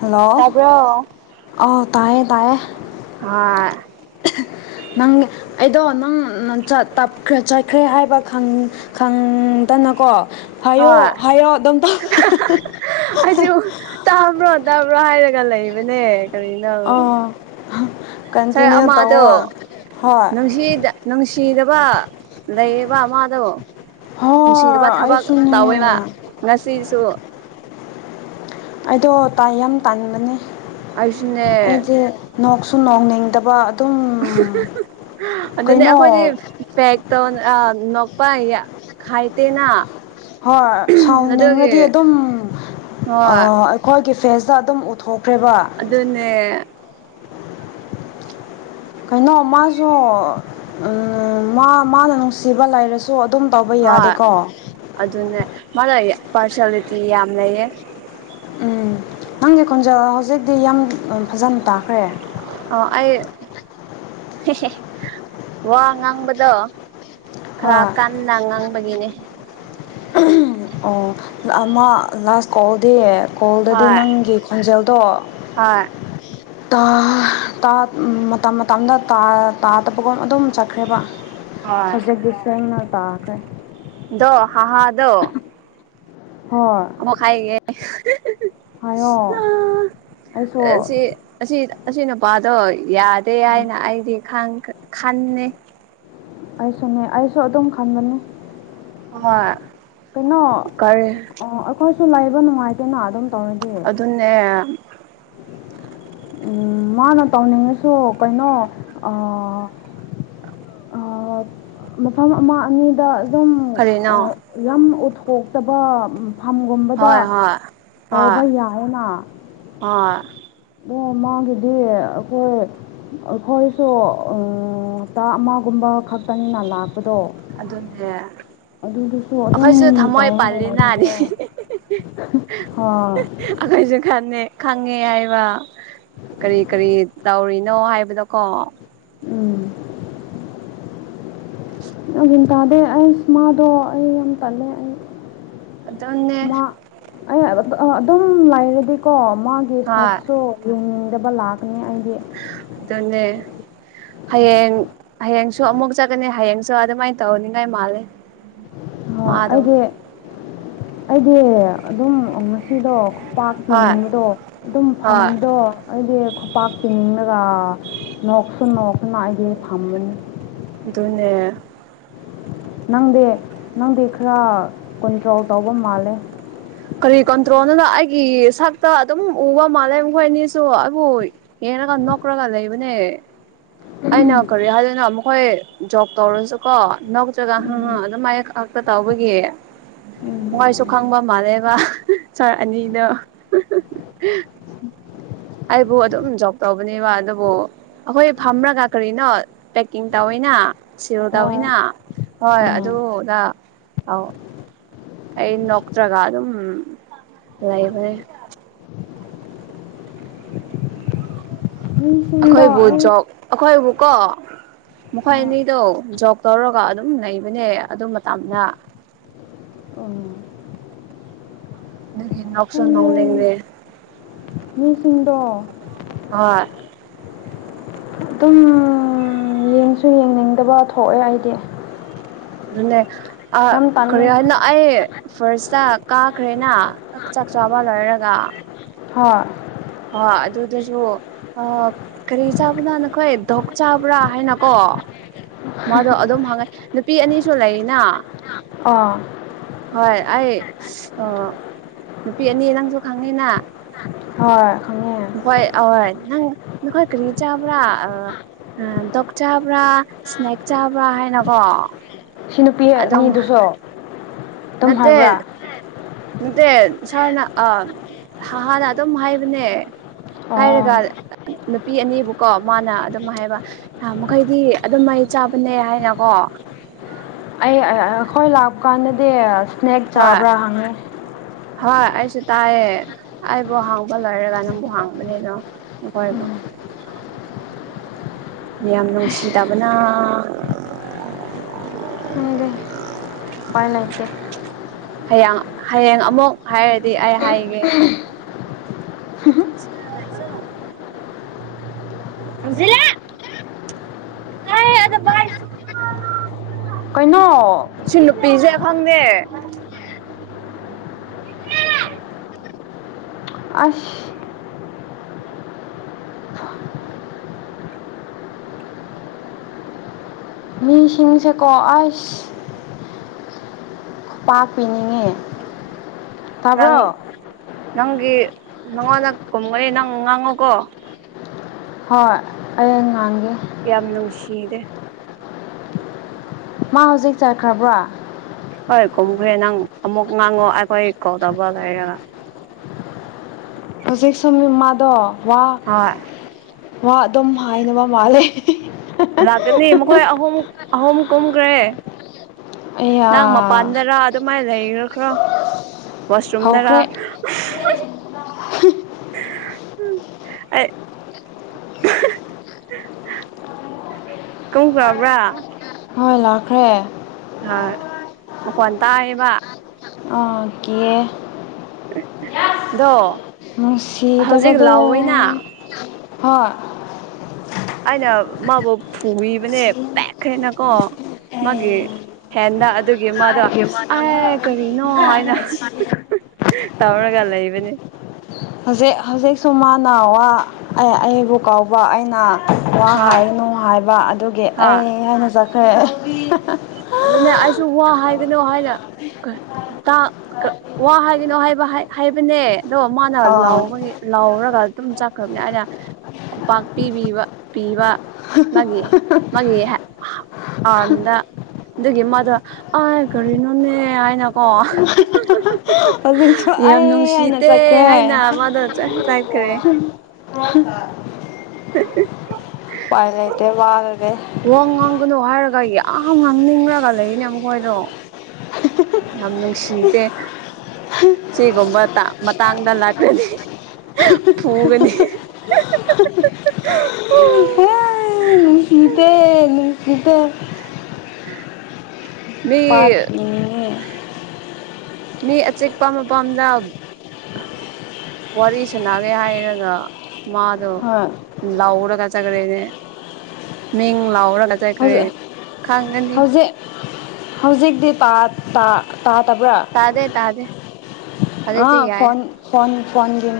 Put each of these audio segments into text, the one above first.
hello ꯇꯥꯕ꯭ꯔꯣ ꯑꯥꯎ ꯇꯥꯏꯌꯦ ꯇꯥꯏꯌꯦ ꯍꯥ [inaudible] ꯅꯪ ꯑꯩꯗꯣ ꯅꯪ ꯆꯠ ꯇ ꯆꯠꯈ꯭ꯔꯦ ꯍꯥꯏꯕ ꯈꯪ ꯈꯪꯗꯅꯀꯣ ꯍꯥꯏꯌꯣ ꯍꯣꯏ ꯍꯥꯏꯌꯣ ꯑꯗꯨꯝ ꯇꯧ [unintelligible] ꯑꯩꯁꯨ ꯇꯥꯕ꯭ꯔꯣ ꯗꯥꯕ꯭ꯔꯣ ꯍꯥꯏꯔꯒ ꯂꯩꯕꯅꯦ ꯑꯣ ꯁꯔ ꯀꯟꯇꯤꯅ꯭ꯌꯨ ꯑꯃꯗꯣ ꯇꯧꯋꯣ ꯍꯣꯏ ꯅꯨꯡꯁꯤꯗ ꯅꯨꯡꯁꯤꯗꯕ ꯂꯩꯌꯦꯕ ꯃꯥꯗꯣ ꯅꯨꯡꯁꯤꯗꯕ ꯍꯣꯏ ꯊꯕꯛ ꯑꯩꯁꯨꯅꯦ ꯇꯧꯋꯦꯕ ꯉꯁꯤꯁꯨ ꯑꯩꯗꯣ ꯇꯥꯏ ꯌꯥꯝ ꯇꯥꯟꯕꯅꯦ ꯑꯩꯁꯨꯅꯦ ꯑꯩꯗꯤ ꯅꯣꯛꯁꯨ ꯅꯣꯡꯅꯤꯡꯗꯕ [unintelligible] ꯑꯗꯨꯅꯦ ꯀꯩꯅꯣ ꯑꯩꯈꯣꯏꯗꯤ ꯐꯦꯛ ꯇꯧ ꯑ ꯅꫭꯛꯄꯥ ꯍꯩꯇꯦꯅ ꯍꯣꯏ ꯁꯥꯎꯅꯤꯡꯔꯗꯤ ꯑꯗꯨꯝ ꯍꯣꯏ ꯑ ꯈꯣꯏꯒꯤ ꯐꯦꯁꯇ ꯑꯗꯨꯝ ꯎꯠꯊꯣꯛꯈ꯭ꯔꯦꯕ ꯑꯗꯨꯅꯦ ꯀꯩꯅꯣ ꯃꯥꯁꯨ ꯎꯝ ꯃꯥ ꯃꯥꯅ ꯅꯨꯡꯁꯤꯕ ꯂꯩꯥꯔꯁꯨ ꯁꯣ ꯑꯗꯨꯝ ꯇꯧꯕ ꯍꯣꯏ ꯌꯥꯗꯦꯀꯣ ꯑꯗꯨꯅꯦ ꯃꯥꯅ ꯄꯥꯔꯁꯦꯂꯤꯇꯤ ꯌꯥꯝ ꯂꯩꯌꯦ ꯎꯝ ꯅꯪꯒꯤ ꯈꯣꯟꯖꯦꯜ ꯍꯧꯖꯤꯛꯇꯤ ꯌꯥꯝ ꯐꯖꯅ ꯇꯥꯈ꯭ꯔꯦ ꯑꯣ ꯑꯩ [unintelligible] ꯋꯥ ꯉꯥꯡꯕꯗꯣ ꯈꯔ ꯍꯣꯏ ꯀꯟꯅ ꯉꯥꯡꯕꯒꯤꯅꯦ [unintelligible] ꯑꯣ ꯑꯃ ꯂꯥꯁ ꯀꯣꯜꯗꯤ ꯀꯣꯜꯗꯗꯤ ꯍꯣꯏ ꯅꯪꯒꯤ ꯈꯣꯟꯖꯦꯜꯗꯣ ꯍꯣꯏ ꯇꯥ ꯇꯥꯠ ꯃꯇꯝ ꯃꯇꯝꯗ ꯇꯥ ꯇꯥꯗꯕꯒꯨꯝ ꯑꯗꯨꯝ ꯆꯠꯈ꯭ꯔꯦꯕ ꯍꯣꯏ ꯑꯣꯐꯖꯦꯛꯇꯤꯚ ꯁꯦꯝꯔꯒ ꯀꯩ ꯑꯗꯣ ꯍꯥꯍꯥꯗꯣ ꯍꯣꯏ ꯃ ꯈꯥꯏꯒꯦ ꯍꯥꯏꯌꯣ ꯑꯩꯁꯨ ꯁꯤ ꯑꯁꯤ ꯑꯁꯤ ꯅꯨꯄꯥꯗꯣ ꯌꯥꯗꯦ ꯍꯥꯏꯅ ꯑꯩꯗꯤ ꯈꯟꯅꯦ ꯑꯩꯁꯨꯅꯦ ꯑꯩꯁꯨ ꯑꯗꯨꯝ ꯈꯟꯕꯅꯤ ꯍꯣꯏ ꯀꯩꯅꯣ ꯀꯔꯤ ꯑꯣ ꯑꯩꯈꯣꯏꯁꯨ ꯂꯩꯕ ꯅꯨꯡꯉꯥꯏꯇꯦꯅ ꯑꯗꯨꯝ ꯇꯧꯔꯗꯤ ꯑꯗꯨꯅꯦ ꯎꯝ ꯃꯥꯅ ꯇꯧꯅꯤꯡꯉꯁꯨ ꯀꯩꯅꯣ ꯑꯥ ꯑꯧ ꯃꯐꯝ ꯑꯃ ꯑꯅꯤꯗ ꯀꯔꯤꯅꯣ ꯂꯝ ꯎꯠꯊꯣꯛꯇꯕ ꯐꯝꯒꯨꯝꯕꯗ ꯍꯣꯏ ꯍꯣꯏ ꯍꯣꯏ ꯇꯧꯕ ꯌꯥꯏꯌꯦꯅ ꯍꯣꯏ ꯎꯝ ꯃꯥꯒꯤꯗꯤ ꯑꯩꯈꯣꯏ ꯑꯩꯈꯣꯏꯁꯨ ꯑꯪ ꯍꯞꯇꯥ ꯑꯃꯒꯨꯝꯕ ꯈꯛꯇꯪꯅꯤꯅ ꯂꯥꯛꯄꯗꯣ ꯑꯗꯨꯅꯦ ꯑꯗꯨꯗꯤꯀꯣ ꯑꯗꯨꯝ ꯑꯩꯈꯣꯏꯁꯨ ꯊꯃꯣꯏ ꯇꯥꯎꯔꯒ ꯄꯥꯜꯂꯤꯅꯥꯅꯤ ꯂꯩꯕꯗꯣ ꯍꯣꯏ ꯑꯈꯣꯏꯁꯨ ꯈꯟꯅꯦ ꯈꯪꯉꯦ ꯍꯥꯏꯕ ꯀꯔꯤ ꯀꯔꯤ ꯇꯧꯔꯤꯅꯣ ꯍꯥꯏꯕꯗꯣꯀꯣ ꯎꯝ ꯒ꯭ꯌꯥꯟ ꯇꯥꯗꯦ ꯑꯩꯁ ꯃꯥꯗꯣ ꯑꯩ ꯌꯥꯝ ꯇꯜꯂꯦ ꯑꯩ ꯑꯗꯨꯅꯦ ꯃꯥ ꯑꯩ ꯍꯥꯏꯕ ꯑ ꯑꯗꯨꯝ ꯂꯩꯔꯗꯤꯀꯣ ꯃꯥꯒꯤ ꯍꯣꯏ ꯁꯛꯁꯨ ꯌꯦꯡꯅꯤꯡꯗꯕ ꯂꯥꯛꯀꯅꯤ ꯑꯩꯗꯤ ꯑꯗꯨꯅꯦ ꯍꯌꯦꯡ ꯍꯌꯦꯡꯁꯨ ꯑꯃꯨꯛ ꯆꯠꯀꯅꯤ ꯍꯌꯦꯡꯁꯨ ꯑꯗꯨꯃꯥꯏꯅ ꯇꯧꯅꯤꯡꯉꯥꯏ ꯃꯥꯜꯂꯦ ꯍꯣꯏ ꯃꯥꯗꯣ ꯑꯩꯗꯤ ꯑꯩꯗꯤ ꯑꯗꯨꯝ ꯉꯁꯤꯗꯣ ꯍꯣꯏ ꯄꯥꯛꯄꯤꯅꯤꯡꯕꯗꯣ ꯑꯗꯨꯝ ꯍꯣꯏ ꯐꯝꯕꯗꯣ ꯑꯩꯗꯤ ꯈꯨꯄꯥꯛ ꯄꯤꯅꯤꯡꯂꯒ ꯅꯣꯛꯁꯨ ꯅꯣꯛꯇꯅ ꯑꯩꯗꯤ ꯊꯝꯃꯅꯤ ꯑꯗꯨꯅꯦ ꯅꯪꯗꯤ ꯅꯪꯗꯤ ꯈꯔ ꯀꯨꯟꯇ꯭ꯔꯣꯜ ꯇꯧꯕ ꯃꯥꯜꯂꯦ ꯀꯔꯤ ꯀꯟꯇ꯭ꯔꯣꯜꯗꯅꯣ ꯑꯩꯒꯤ ꯁꯛꯇꯣ ꯑꯗꯨꯝ ꯎꯕ ꯃꯥꯜꯂꯦ ꯃꯈꯣꯏ ꯑꯅꯤꯁꯨ ꯑꯩꯕꯨ ꯌꯦꯡꯔꯒ ꯅꯣꯛꯀ꯭ꯔꯒ ꯂꯩꯕꯅꯦ ꯑꯩꯅ ꯀꯔꯤ ꯍꯥꯏꯗꯣꯏꯅꯣ ꯃꯈꯣꯏ ꯖꯣꯛ ꯇꯧꯔꯁꯨꯀꯣ ꯅꯣꯛꯆꯒ ꯍꯪ ꯍꯪ ꯎꯝ ꯑꯗꯨꯝ ꯍꯥꯏ ꯇꯧꯕꯒꯤ ꯎꯝ ꯃꯣꯏ ꯁꯨ ꯈꯪꯕ ꯃꯥꯜꯂꯦꯕ ꯁꯥꯔ ꯑꯅꯤꯗꯣ ꯑꯩꯕꯨ ꯑꯗꯨꯝ ꯖꯣꯛ ꯇꯧꯕꯅꯦꯕ ꯑꯗꯨꯕꯨ ꯑꯈꯣꯏ ꯊꯝꯕ꯭ꯔꯒ ꯀꯔꯤꯅꯣ ꯄꯦꯛꯀꯤꯡ ꯇꯧꯋꯤꯅ ꯁꯤꯜ ꯍꯣꯏ ꯇꯧꯋꯤꯅ ꯍꯣꯏ ꯑꯥ ꯑꯗꯨꯗ ꯑꯧ ꯑꯩ ꯅꯣꯛꯇ꯭ꯔꯒ ꯑꯗꯨꯝ ꯂꯩꯕꯅꯦ ꯃꯤꯁꯤꯡꯗꯣ ꯑꯩꯈꯣꯏꯕꯨ ꯑꯩ ꯖꯣꯛ ꯑꯩꯈꯣꯏꯕꯨ ꯀꯣ ꯃꯈꯣꯏ ꯍꯣꯏ ꯑꯅꯤꯗꯣ ꯖꯣꯛ ꯇꯧꯔꯒ ꯑꯗꯨꯝ ꯂꯩꯕꯥꯅꯦ ꯑꯗꯨ ꯃꯇꯝꯗ ꯑꯣ ꯑꯗꯨꯒꯤ ꯅꯣꯛꯁꯨ ꯈꯪꯗꯦ ꯅꯣꯛꯅꯤꯡꯂꯦ ꯃꯤꯁꯤꯡꯗꯣ ꯍꯣꯏ ꯑꯗꯨꯝ ꯌꯦꯡꯁꯨ ꯌꯦꯡꯅꯤꯡꯗꯕ ꯊꯣꯛꯑꯦ ꯑꯩꯗꯤ ꯑꯗꯨꯅꯦ ꯑ ꯌꯥꯝ ꯇꯜꯂꯦ ꯀꯔꯤ ꯍꯥꯏꯅ ꯑꯩ ꯐꯥꯔꯁꯇ ꯀꯥꯈ꯭ꯔꯦꯅ ꯆꯥꯛ ꯆꯥꯕ ꯂꯣꯏꯔꯒ ꯍꯣꯏ ꯍꯣꯏ ꯑꯗꯨꯗꯁꯨ ꯑ ꯀꯔꯤ ꯆꯥꯕꯅꯣ ꯅꯈꯣꯏ ꯗꯣꯛ ꯆꯥꯕ꯭ꯔꯥ ꯍꯥꯏꯅꯀꯣ ꯃꯥꯗꯣ ꯑꯗꯨꯝ ꯍꯪꯉꯦ ꯅꯨꯄꯤ ꯑꯅꯤꯁꯨ ꯂꯩꯔꯤꯅ ꯑꯥ ꯍꯣꯏ ꯑꯩ ꯅꯨꯄꯤ ꯑꯅꯤ ꯅꯪꯁꯨ ꯈꯪꯉꯤꯅ ꯍꯣꯏ ꯈꯪꯉꯦ ꯍꯣꯏ ꯑꯣꯏ ꯅꯪ ꯅꯈꯣꯏ ꯀꯔꯤ ꯆꯥꯕ꯭ꯔꯥ ꯑ ꯗꯣꯛ ꯆꯥꯕ꯭ꯔꯥ ꯁ꯭ꯅꯦꯛ ꯆꯥꯕ꯭ꯔꯥ ꯍꯥꯏꯅꯀꯣ ꯁꯤ ꯑꯗꯨꯝ ꯅꯨꯄꯤꯅꯤꯗꯨꯁꯨ ꯅꯠꯇꯦ ꯅꯠꯇꯦ ꯁꯥꯔꯅ ꯍꯥꯟꯅ ꯑꯗꯨꯝ ꯍꯥꯏꯕꯅꯦ ꯑꯣ ꯍꯥꯏꯔꯒ ꯅꯨꯄꯤ ꯑꯅꯤꯕꯨꯀꯣ ꯃꯥꯅ ꯑꯗꯨꯝ ꯍꯥꯏꯕ ꯥ ꯃꯈꯩꯗꯤ ꯑꯗꯨꯝ ꯃꯍꯩ ꯆꯥꯕꯅꯦ ꯍꯥꯏꯅꯀꯣ ꯑꯩ ꯍꯈꯣꯏ ꯂꯥꯛꯄ ꯀꯥꯟꯗꯗꯤ ꯁ꯭ꯅꯦꯛ ꯍꯣꯏ ꯆꯥꯕ꯭ꯔꯥ ꯍꯪꯉꯤ ꯍꯣꯏ ꯑꯩꯁꯨ ꯇꯥꯏꯌꯦ ꯑꯩꯕꯨ ꯍꯥꯡꯕ ꯂꯣꯏꯔꯒ ꯅꯪꯕꯨ ꯍꯥꯡꯕꯅꯦꯅꯣ ꯀꯣꯏꯔꯤꯕ ꯎꯝ ꯌꯥꯝ ꯅꯨꯡꯁꯤꯗꯕꯅ ꯄꯥꯏ ꯂꯩꯇꯦ ꯍꯌꯥꯡ ꯍꯌꯦꯡ ꯑꯃꯨꯛ ꯍꯥꯏꯔꯗꯤ ꯑꯩ ꯍꯥꯏꯒꯦ [inaudible] ꯁꯤꯂ ꯑꯗꯨ ꯀꯩꯅꯣ ꯁꯤ ꯅꯨꯄꯤꯁꯨꯦ ꯈꯪꯅꯦꯦ ꯑꯁ ꯃꯤꯁꯤꯡꯁꯦꯀꯣ ꯑꯁ ꯄꯥꯛꯄꯤꯤꯅꯤꯡꯉꯤ ꯅꯪ ꯅꯪꯒꯤ ꯅꯪꯉꯣꯟꯗ ꯀꯨꯝꯒꯅꯤ ꯅꯪ ꯉꯥꯡꯉꯨꯀꯣ ꯍꯣꯏ ꯑꯩ ꯉꯥꯡꯒꯦ ꯌꯥꯝ ꯅꯨꯡꯁꯤꯔꯦ ꯃꯥ ꯍꯧꯖꯤꯛ ꯆꯠꯈ꯭ꯔꯕ꯭ꯔꯣ ꯍꯣꯏ ꯀꯨꯝꯈ꯭ꯔꯦ ꯅꯪ ꯑꯃꯨꯛ ꯉꯥꯡꯉꯣ ꯑꯩꯈꯣꯏ ꯀꯧꯗꯕ ꯂꯩꯔꯒ ꯍꯧꯖꯤꯛ ꯁꯨꯝꯃꯥꯗꯣ ꯋꯥ ꯍꯣꯏ ꯃꯥ ꯑꯗꯨꯝ ꯍꯥꯏꯅꯕ ꯃꯥꯜꯂꯦ ꯂꯥꯛꯀꯅꯤ ꯃꯈꯣꯏ ꯑꯍꯨꯝ ꯑꯍꯨꯝ ꯀꯨꯝꯈ꯭ꯔꯦ ꯑꯩꯌꯥ ꯅꯪ ꯃꯄꯥꯟꯗꯔ ꯑꯗꯨꯃꯥꯏꯅ ꯂꯩꯈꯈ꯭ꯔꯣ ꯋꯥꯁꯔꯨꯝꯗꯔ ꯍꯧꯈ꯭ꯔꯦ ꯎꯝ ꯑꯩ ꯀꯧꯈꯕ꯭ꯔꯥ ꯍꯣꯏ ꯂꯥꯛꯈ꯭ꯔꯦ ꯑ ꯃꯈꯣꯟ ꯇꯥꯏꯌꯦꯕ ꯑꯀꯦ ꯗꯣ ꯃꯅꯨꯡꯁꯤꯗꯕꯥꯗꯣ ꯍ ꯑꯩꯅ ꯃꯥꯕꯨ ꯐꯨꯕꯅꯦ ꯄꯦꯛꯈꯦꯅꯀꯣ ꯃꯥꯒꯤ ꯍꯦꯟꯗ ꯑꯗꯨꯒꯤ ꯃꯥꯗꯣ ꯍꯧꯖꯤꯛ ꯑꯦ ꯀꯔꯤꯅꯣ ꯍꯥꯏꯅ ꯇꯥꯔꯒ ꯂ ꯂꯩꯕꯅꯤ ꯍꯧꯖꯤꯛ ꯍꯧꯖꯤꯛꯁꯨ ꯃꯥꯅꯋꯥ ꯑꯩꯕꯨ ꯀꯧꯕꯥꯎꯕ ꯑꯩꯅ ꯋꯥ ꯍꯣꯏ ꯍꯥꯏꯅꯨ ꯍꯥꯏꯕ ꯑꯗꯨꯒꯤ ꯑꯩ ꯍꯣꯏ ꯍꯥꯏꯅ ꯆꯠꯈ꯭ꯔꯦ ꯑꯗꯨꯅꯦ ꯑꯩꯁꯨ ꯋꯥ ꯍꯥꯏꯒꯅꯣ ꯍꯥꯏꯅ ꯋꯥ ꯍꯥꯏꯒꯅꯣ ꯍꯥꯏꯕ ꯍꯥꯏꯕꯅꯦ ꯑꯗꯣ ꯃꯥꯅ ꯑꯥ ꯂꯥꯎꯕꯒꯤ ꯂꯥꯎꯔꯒ ꯑꯗꯨꯝ ꯆꯠꯈ꯭ꯔꯕꯅꯤ ꯑꯩꯅ ꯈꯨꯄꯥꯛ ꯄꯤꯕꯤꯕ ꯄꯤꯕ ꯃꯥꯒꯤ ꯃꯥꯒꯤ ꯑꯥꯔꯝꯗ ꯑꯗꯨꯒꯤ ꯃꯥꯗꯣ ꯑ ꯀꯔꯤꯅꯣꯅꯦ ꯍꯥꯏꯅꯀꯣ ꯍꯧꯖꯤꯛꯁꯨ ꯌꯥꯝ ꯑꯩ ꯑꯅ ꯅꯨꯡꯁꯤꯗꯦ ꯆꯠꯈ꯭ꯔꯦ ꯍꯥꯏꯅ ꯃꯥꯗꯣ ꯎ ꯆꯠꯈ꯭ꯔꯦ ꯍ ꯄꯥꯏ ꯂꯩꯇ ꯃꯥꯜꯦ ꯋꯥꯡ ꯉꯥꯡꯒꯅꯨ ꯍꯥꯏꯔꯒ ꯌꯥꯝ ꯉꯥꯡꯅꯤꯡꯉꯒ ꯂꯩꯔꯤꯅꯦ ꯃꯈꯣꯏꯗꯣ ꯌꯥꯝ ꯅꯨꯡꯁꯤꯗꯦ ꯁꯤꯒꯨꯝꯕ ꯃꯇꯥꯡꯗ ꯂꯥꯛꯀꯅꯤ ꯐꯨꯒꯅꯤ ꯍꯣꯏ ꯁꯤꯗꯅꯤꯁꯤꯗ ꯎ ꯄꯥꯅꯤ ꯃꯤ ꯑꯆꯤꯛꯄ ꯃꯐꯝꯗ ꯋꯥꯔꯤ ꯁꯅꯒꯦ ꯍꯥꯏꯔꯒ ꯃꯥ ꯑꯗꯣ ꯍꯣꯏ ꯂꯥꯎꯔꯒ ꯆꯠꯈ꯭ꯔꯦꯅꯦ ꯃꯤꯡ ꯂꯥꯎꯔꯒ ꯆꯠꯈ꯭ꯔꯦ ꯍꯧꯖꯤꯛ ꯈꯪꯒꯅꯤ ꯍꯧꯖꯤꯛ ꯍꯧꯖꯤꯛꯇꯤ ꯇꯥꯗꯕ꯭ꯔꯥ ꯇꯥꯗꯦ ꯇꯥꯖꯦ ꯐꯣꯟ ꯐꯣꯟꯣꯟ ꯐꯣꯟꯒꯦ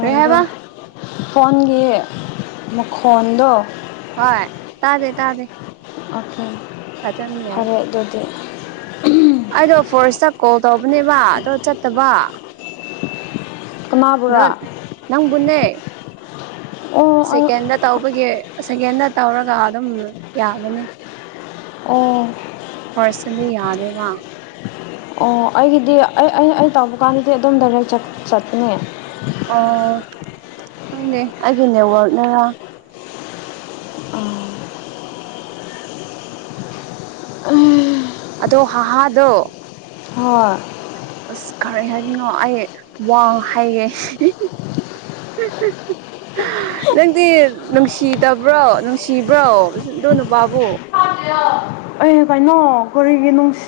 ꯀꯔꯤ ꯍꯥꯏꯕ ꯐꯣꯟꯒꯤ ꯃꯈꯣꯟꯗꯣ ꯍꯣꯏ ꯇꯥꯗꯦ ꯇꯥꯗꯦ ꯑꯀ ꯐꯖꯅ ꯌꯥꯏ ꯐꯔꯦ ꯑꯗꯨꯗꯤ ꯑꯩꯗꯣ ꯐꯥꯔꯁꯇ ꯀꯣꯜ ꯇꯧꯕꯅꯦꯕ ꯑꯗꯣ ꯆꯠꯇꯕ ꯅꯣ ꯀꯅꯥꯕꯨꯔꯥ ꯅꯪꯕꯨꯅꯦ ꯑꯣ ꯑꯩ ꯁꯦꯀꯦꯟꯗ ꯇꯧꯕꯒꯤ ꯁꯦꯀꯦꯟꯗ ꯇꯧꯔꯒ ꯑꯗꯨꯝ ꯌꯥꯕꯅꯤ ꯑꯣ ꯐꯔꯁꯟꯗꯤ ꯌꯥꯗꯦꯕ ꯑꯣ ꯑꯩꯒꯤꯗꯤ ꯑꯩ ꯑꯩ ꯑꯩ ꯇꯧꯕ ꯀꯥꯟꯗꯗꯤ ꯑꯗꯨꯝ ꯗꯥꯏꯔꯦꯛ ꯆꯠꯄꯅꯦ ꯑꯣ ꯈꯪꯗꯦ ꯑꯩꯒꯤ ꯅꯦꯠꯋꯔꯛꯅꯔ ꯎ ꯑꯗꯣ ꯍꯥꯍꯥꯗꯣ ꯍꯣꯏ ꯑꯁ ꯈꯔ ꯍꯥꯏꯗꯅꯣ ꯑꯩ ꯋꯥꯡ ꯍꯥꯏꯒꯦ [inaudible] ꯅꯪꯗꯤ ꯅꯨꯡꯁꯤꯗꯕ꯭ꯔꯣ ꯅꯨꯡꯁꯤꯕ꯭ꯔꯣ ꯑꯗꯣ ꯅꯨꯄꯥꯕꯨ [inaudible] ꯑꯦ ꯀꯩꯅꯣ ꯀꯔꯤꯒꯤ ꯅꯨꯡꯁꯤ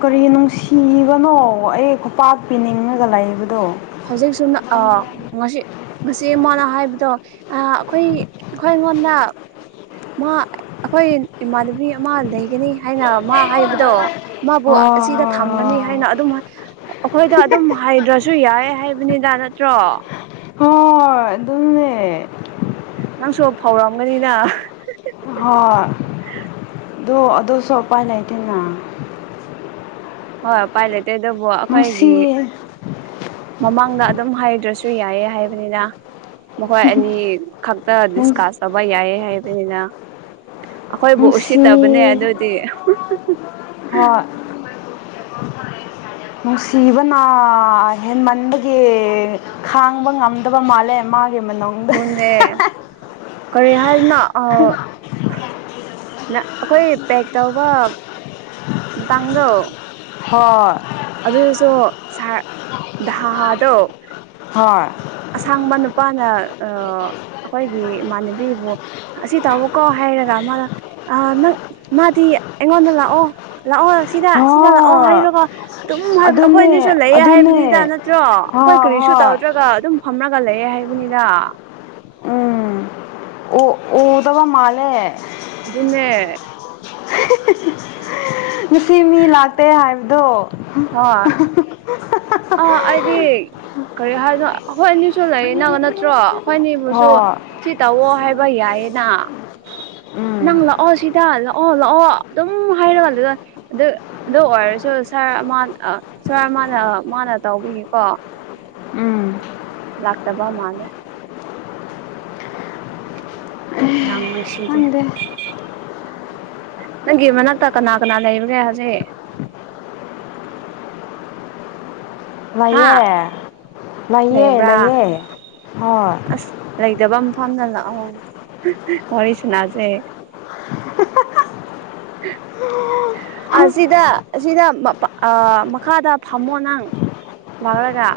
ꯀꯔꯤ ꯅꯨꯡꯁꯤꯕꯅꯣ ꯑꯩ ꯈꯨꯄꯥꯛ ꯄꯤꯅꯤꯡꯉꯒ ꯂꯩꯕꯗꯣ ꯍꯧꯖꯤꯛꯁꯨ ꯑ ꯉꯁꯤ ꯉꯁꯤ ꯑꯩꯉꯣꯟꯅ ꯍꯥꯏꯕꯗꯣ ꯑꯩꯈꯣꯏ ꯑꯩꯈꯣꯏ ꯑꯩꯉꯣꯟꯗ ꯃꯥ ꯑꯩꯈꯣꯏ ꯏꯃꯥꯟꯅꯕꯤ ꯑꯃ ꯂꯩꯒꯅꯤ ꯍꯥꯏꯅ ꯃꯥ ꯍꯥꯏꯕꯗꯣ ꯃꯥꯕꯨ ꯍꯣꯏ ꯍꯣꯏ ꯑꯁꯤꯗ ꯊꯝꯒꯅꯤ ꯍꯣꯏ ꯍꯥꯏꯅ ꯑꯗꯨꯝ ꯑꯩꯈꯣꯏꯗ ꯑꯗꯨꯝ ꯍꯥꯏꯩꯗ꯭ꯔꯁꯨ ꯌꯥꯏ ꯍꯥꯏꯕꯅꯤꯗ ꯅꯠꯇ꯭ꯔꯣ ꯍꯣꯏ ꯑꯗꯨꯅꯦ ꯅꯪꯁꯨ ꯐꯥꯎꯔꯛꯑꯝꯒꯅꯤꯅ ꯍꯣꯏ ꯑꯗꯣ ꯑꯗꯨꯁꯨ ꯎꯄꯥꯏ ꯂꯩꯇꯦꯅ ꯍꯣꯏ ꯎꯄꯥꯏ ꯂꯩꯇꯦ ꯑꯗꯨꯕꯨ ꯅꯨꯡꯁꯤ ꯑꯩꯈꯣꯏꯒꯤ ꯃꯃꯥꯡꯗ ꯑꯗꯨꯝ ꯍꯥꯏꯗ꯭ꯔꯁꯨ ꯌꯥꯏꯌꯦ ꯍꯥꯏꯕꯅꯤꯅ ꯃꯈꯣꯏ ꯑꯅꯤ ꯈꯛꯇ ꯗꯤꯁꯀꯥꯁ ꯇꯕ ꯌꯥꯏꯌꯦ ꯍꯥꯏꯕꯅꯤꯅ ꯑꯩꯈꯣꯏꯕꯨ ꯅꯨꯡꯁꯤ ꯎꯁꯤꯠꯇꯕꯅꯦ ꯑꯗꯨꯗꯤ ꯍꯣꯏ ꯅꯨꯡꯁꯤꯕꯅ ꯍꯦꯟꯃꯟꯕꯒꯤ ꯈꯥꯡꯕ ꯉꯝ ꯑ ꯃꯥꯂꯦ ꯃꯥꯒꯤ ꯃꯅꯣ ꯑꯗꯨꯅꯦ ꯀꯔꯤ ꯍꯥꯏꯗꯅ ꯑ ꯑꯩꯈꯣꯏ ꯄꯦꯛ ꯇꯧꯕ ꯃꯇꯥꯡꯗꯣ ꯍꯣꯏ ꯑꯗꯨꯗꯁꯨ ꯁꯥ ꯗꯣ ꯍꯣꯏ ꯑꯁꯥꯡꯕ ꯅꯨꯄꯥꯅ ꯑꯩꯈꯣꯏꯒꯤ ꯏꯃꯥꯟꯅꯕꯤꯕꯨ ꯑꯁꯤ ꯇꯥꯃꯣꯀꯣ ꯍꯥꯏꯔꯒ ꯑꯃꯗ ꯑ ꯅꯪ ꯃꯥꯗꯤ ꯑꯩꯉꯣꯟꯗ ꯂꯥꯛꯑꯣ ꯂꯥꯛꯑꯣ ꯁꯤꯗ ꯁꯤꯗ ꯂꯥꯛꯑꯣ ꯍꯣꯏ ꯍꯥꯏꯔꯣꯒꯣ ꯑꯗꯨꯝ ꯍꯥꯏꯕ ꯑꯩꯈꯣꯏ ꯑꯗꯨꯅꯦ ꯑꯅꯤꯁꯨ ꯂꯩꯌꯦ ꯑꯗꯨꯅꯦ ꯍꯥꯏꯕꯅꯤꯗ ꯅꯠꯇ꯭ꯔꯣ ꯑꯩꯈꯣꯏ ꯍꯣꯏ ꯀꯔꯤꯁꯨ ꯍꯣꯏ ꯇꯧꯗ꯭ꯔꯒ ꯑꯗꯨꯝ ꯐꯝꯅꯒ ꯂꯩꯑꯦ ꯍꯥꯏꯕꯅꯤꯗ ꯎꯝ ꯎ ꯎꯗꯕ ꯃꯥꯂꯦ ꯑꯗꯨꯅꯦ ꯉꯁꯤ ꯃꯤ ꯂꯥꯛꯇꯦ ꯍꯥꯏꯕꯗꯣ ꯑ ꯑꯩꯗꯤ ꯀꯔꯤ ꯍꯥꯏꯅꯣ ꯑꯩꯈꯣꯏ ꯑꯅꯤꯁꯨ ꯂꯩꯔꯤꯅꯒ ꯅꯠꯇ꯭ꯔꯣ ꯑꯩꯈꯣꯏ ꯑꯅꯤꯕꯨꯁꯨ ꯍꯣꯏ ꯁꯤ ꯇꯧꯑꯣ ꯍꯥꯏꯕ ꯌꯥꯏꯌꯦꯅ ꯅꯪ ꯎꯝ ꯂꯥꯛꯑꯣ ꯁꯤꯗ ꯂꯥꯛꯑꯣ ꯑꯣ ꯂꯥꯛꯑꯣ ꯑꯗꯨꯝ ꯍꯥꯏꯔꯀꯥꯟ ꯑꯗꯨꯗ ꯑꯗꯨ ꯑꯗꯨ ꯑꯣꯏꯔꯁꯨ ꯁꯥꯔ ꯁꯥꯔ ꯃꯥꯅ ꯃꯥꯅ ꯇꯧꯕꯤꯒꯀꯣ ꯎꯝ ꯂꯥꯛꯇꯕ ꯃꯥꯅꯦ ꯌꯥꯝ ꯅꯨꯡꯁꯤꯖꯦ ꯈꯪꯗꯦ ꯅꯪꯒꯤ ꯃꯅꯥꯛꯇ ꯀꯅꯥ ꯀꯅꯥ ꯂꯩꯕꯒꯦ ꯍꯧꯖꯤꯛ ꯍꯥ ꯂꯩꯑꯦ ꯂꯩꯑ ꯂꯩꯕ꯭ꯔꯥ ꯂꯩꯌꯦꯦ ꯍꯣꯏ ꯑꯁ ꯂꯩꯇꯕ ꯃꯐꯝꯗ ꯂꯥꯛꯑꯣ ꯋꯥꯔꯤ ꯁꯥꯅꯥꯁꯦ ꯑꯣ [unintelligible] ꯁꯤꯗ ꯑꯁꯤꯗ ꯃꯈꯥꯗ ꯐꯝꯃꯣ ꯅꯪ ꯂꯕꯂꯒ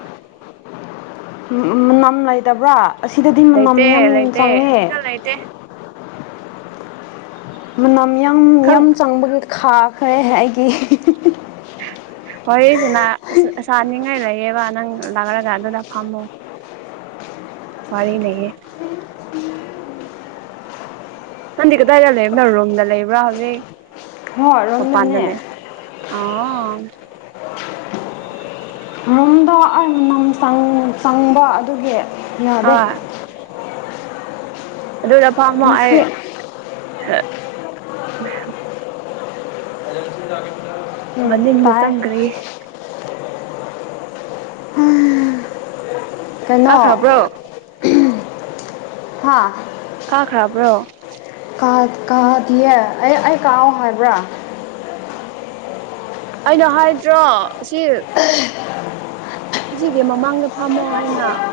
ꯃꯅꯝ ꯂꯩꯇꯕ꯭ꯔꯥ ꯑꯁꯤꯗꯗꯤ ꯃꯅꯝ ꯂꯩꯇꯦ ꯌꯥꯝ ꯂꯩꯇꯦ ꯆꯪꯉꯦ ꯁꯤꯗ ꯂꯩꯇꯦ ꯃꯅꯝ ꯌ ꯈꯪ ꯌꯨꯝ ꯆꯪꯕꯗ ꯈꯥꯈ꯭ꯔꯦ ꯑꯩꯒꯤ ꯍꯁꯤꯅ ꯆꯥꯅꯤꯡꯉꯥꯏ ꯂꯩꯌꯦꯕ ꯅꯪ ꯂꯥꯛꯂꯒ ꯑꯗꯨꯗ ꯐꯝꯃꯨ ꯋꯥꯔꯤ ꯂꯩꯑꯦ ꯅꯪꯗꯤ ꯀꯗꯥꯏꯗ ꯂꯩꯕꯅꯣ ꯔꯣꯝꯗ ꯂꯩꯕ꯭ꯔꯥ ꯍꯧꯖꯤꯛ ꯍꯣꯏ ꯃꯄꯥꯟꯗ ꯔꯣꯝꯗꯅꯦ ꯂꯩ ꯑ ꯃꯔꯝꯗꯣ ꯑꯩ ꯃꯅꯝ ꯆꯪꯕ ꯑꯗꯨꯒꯤ ꯌꯥꯗꯦ ꯍꯣꯏ ꯑꯗꯨꯗ ꯐꯝꯃꯣ ꯑꯩ ꯉꯁꯤ [inaudible] ꯃꯅꯤꯡꯗ ꯇꯥꯏ ꯆꯪꯒꯔꯤ ꯍꯦ ꯀꯩꯅꯣ ꯀꯥꯈ꯭ꯔꯕ꯭ꯔꯣ [unintelligible] ꯍꯥꯥ ꯀꯥꯈ꯭ꯔꯕ꯭ꯔꯣ ꯀꯥꯠ ꯀꯥꯗꯤꯌꯦ ꯑꯩ ꯑꯩ ꯀꯥꯑꯣ ꯍꯥꯏꯕ꯭ꯔꯥ ꯑꯩꯅ ꯍꯥꯏꯗ꯭ꯔꯣ ꯑꯁꯤ ꯑꯁꯤꯒꯤ ꯃꯃꯥꯡꯗ ꯐꯝꯃꯣ ꯅꯩꯅ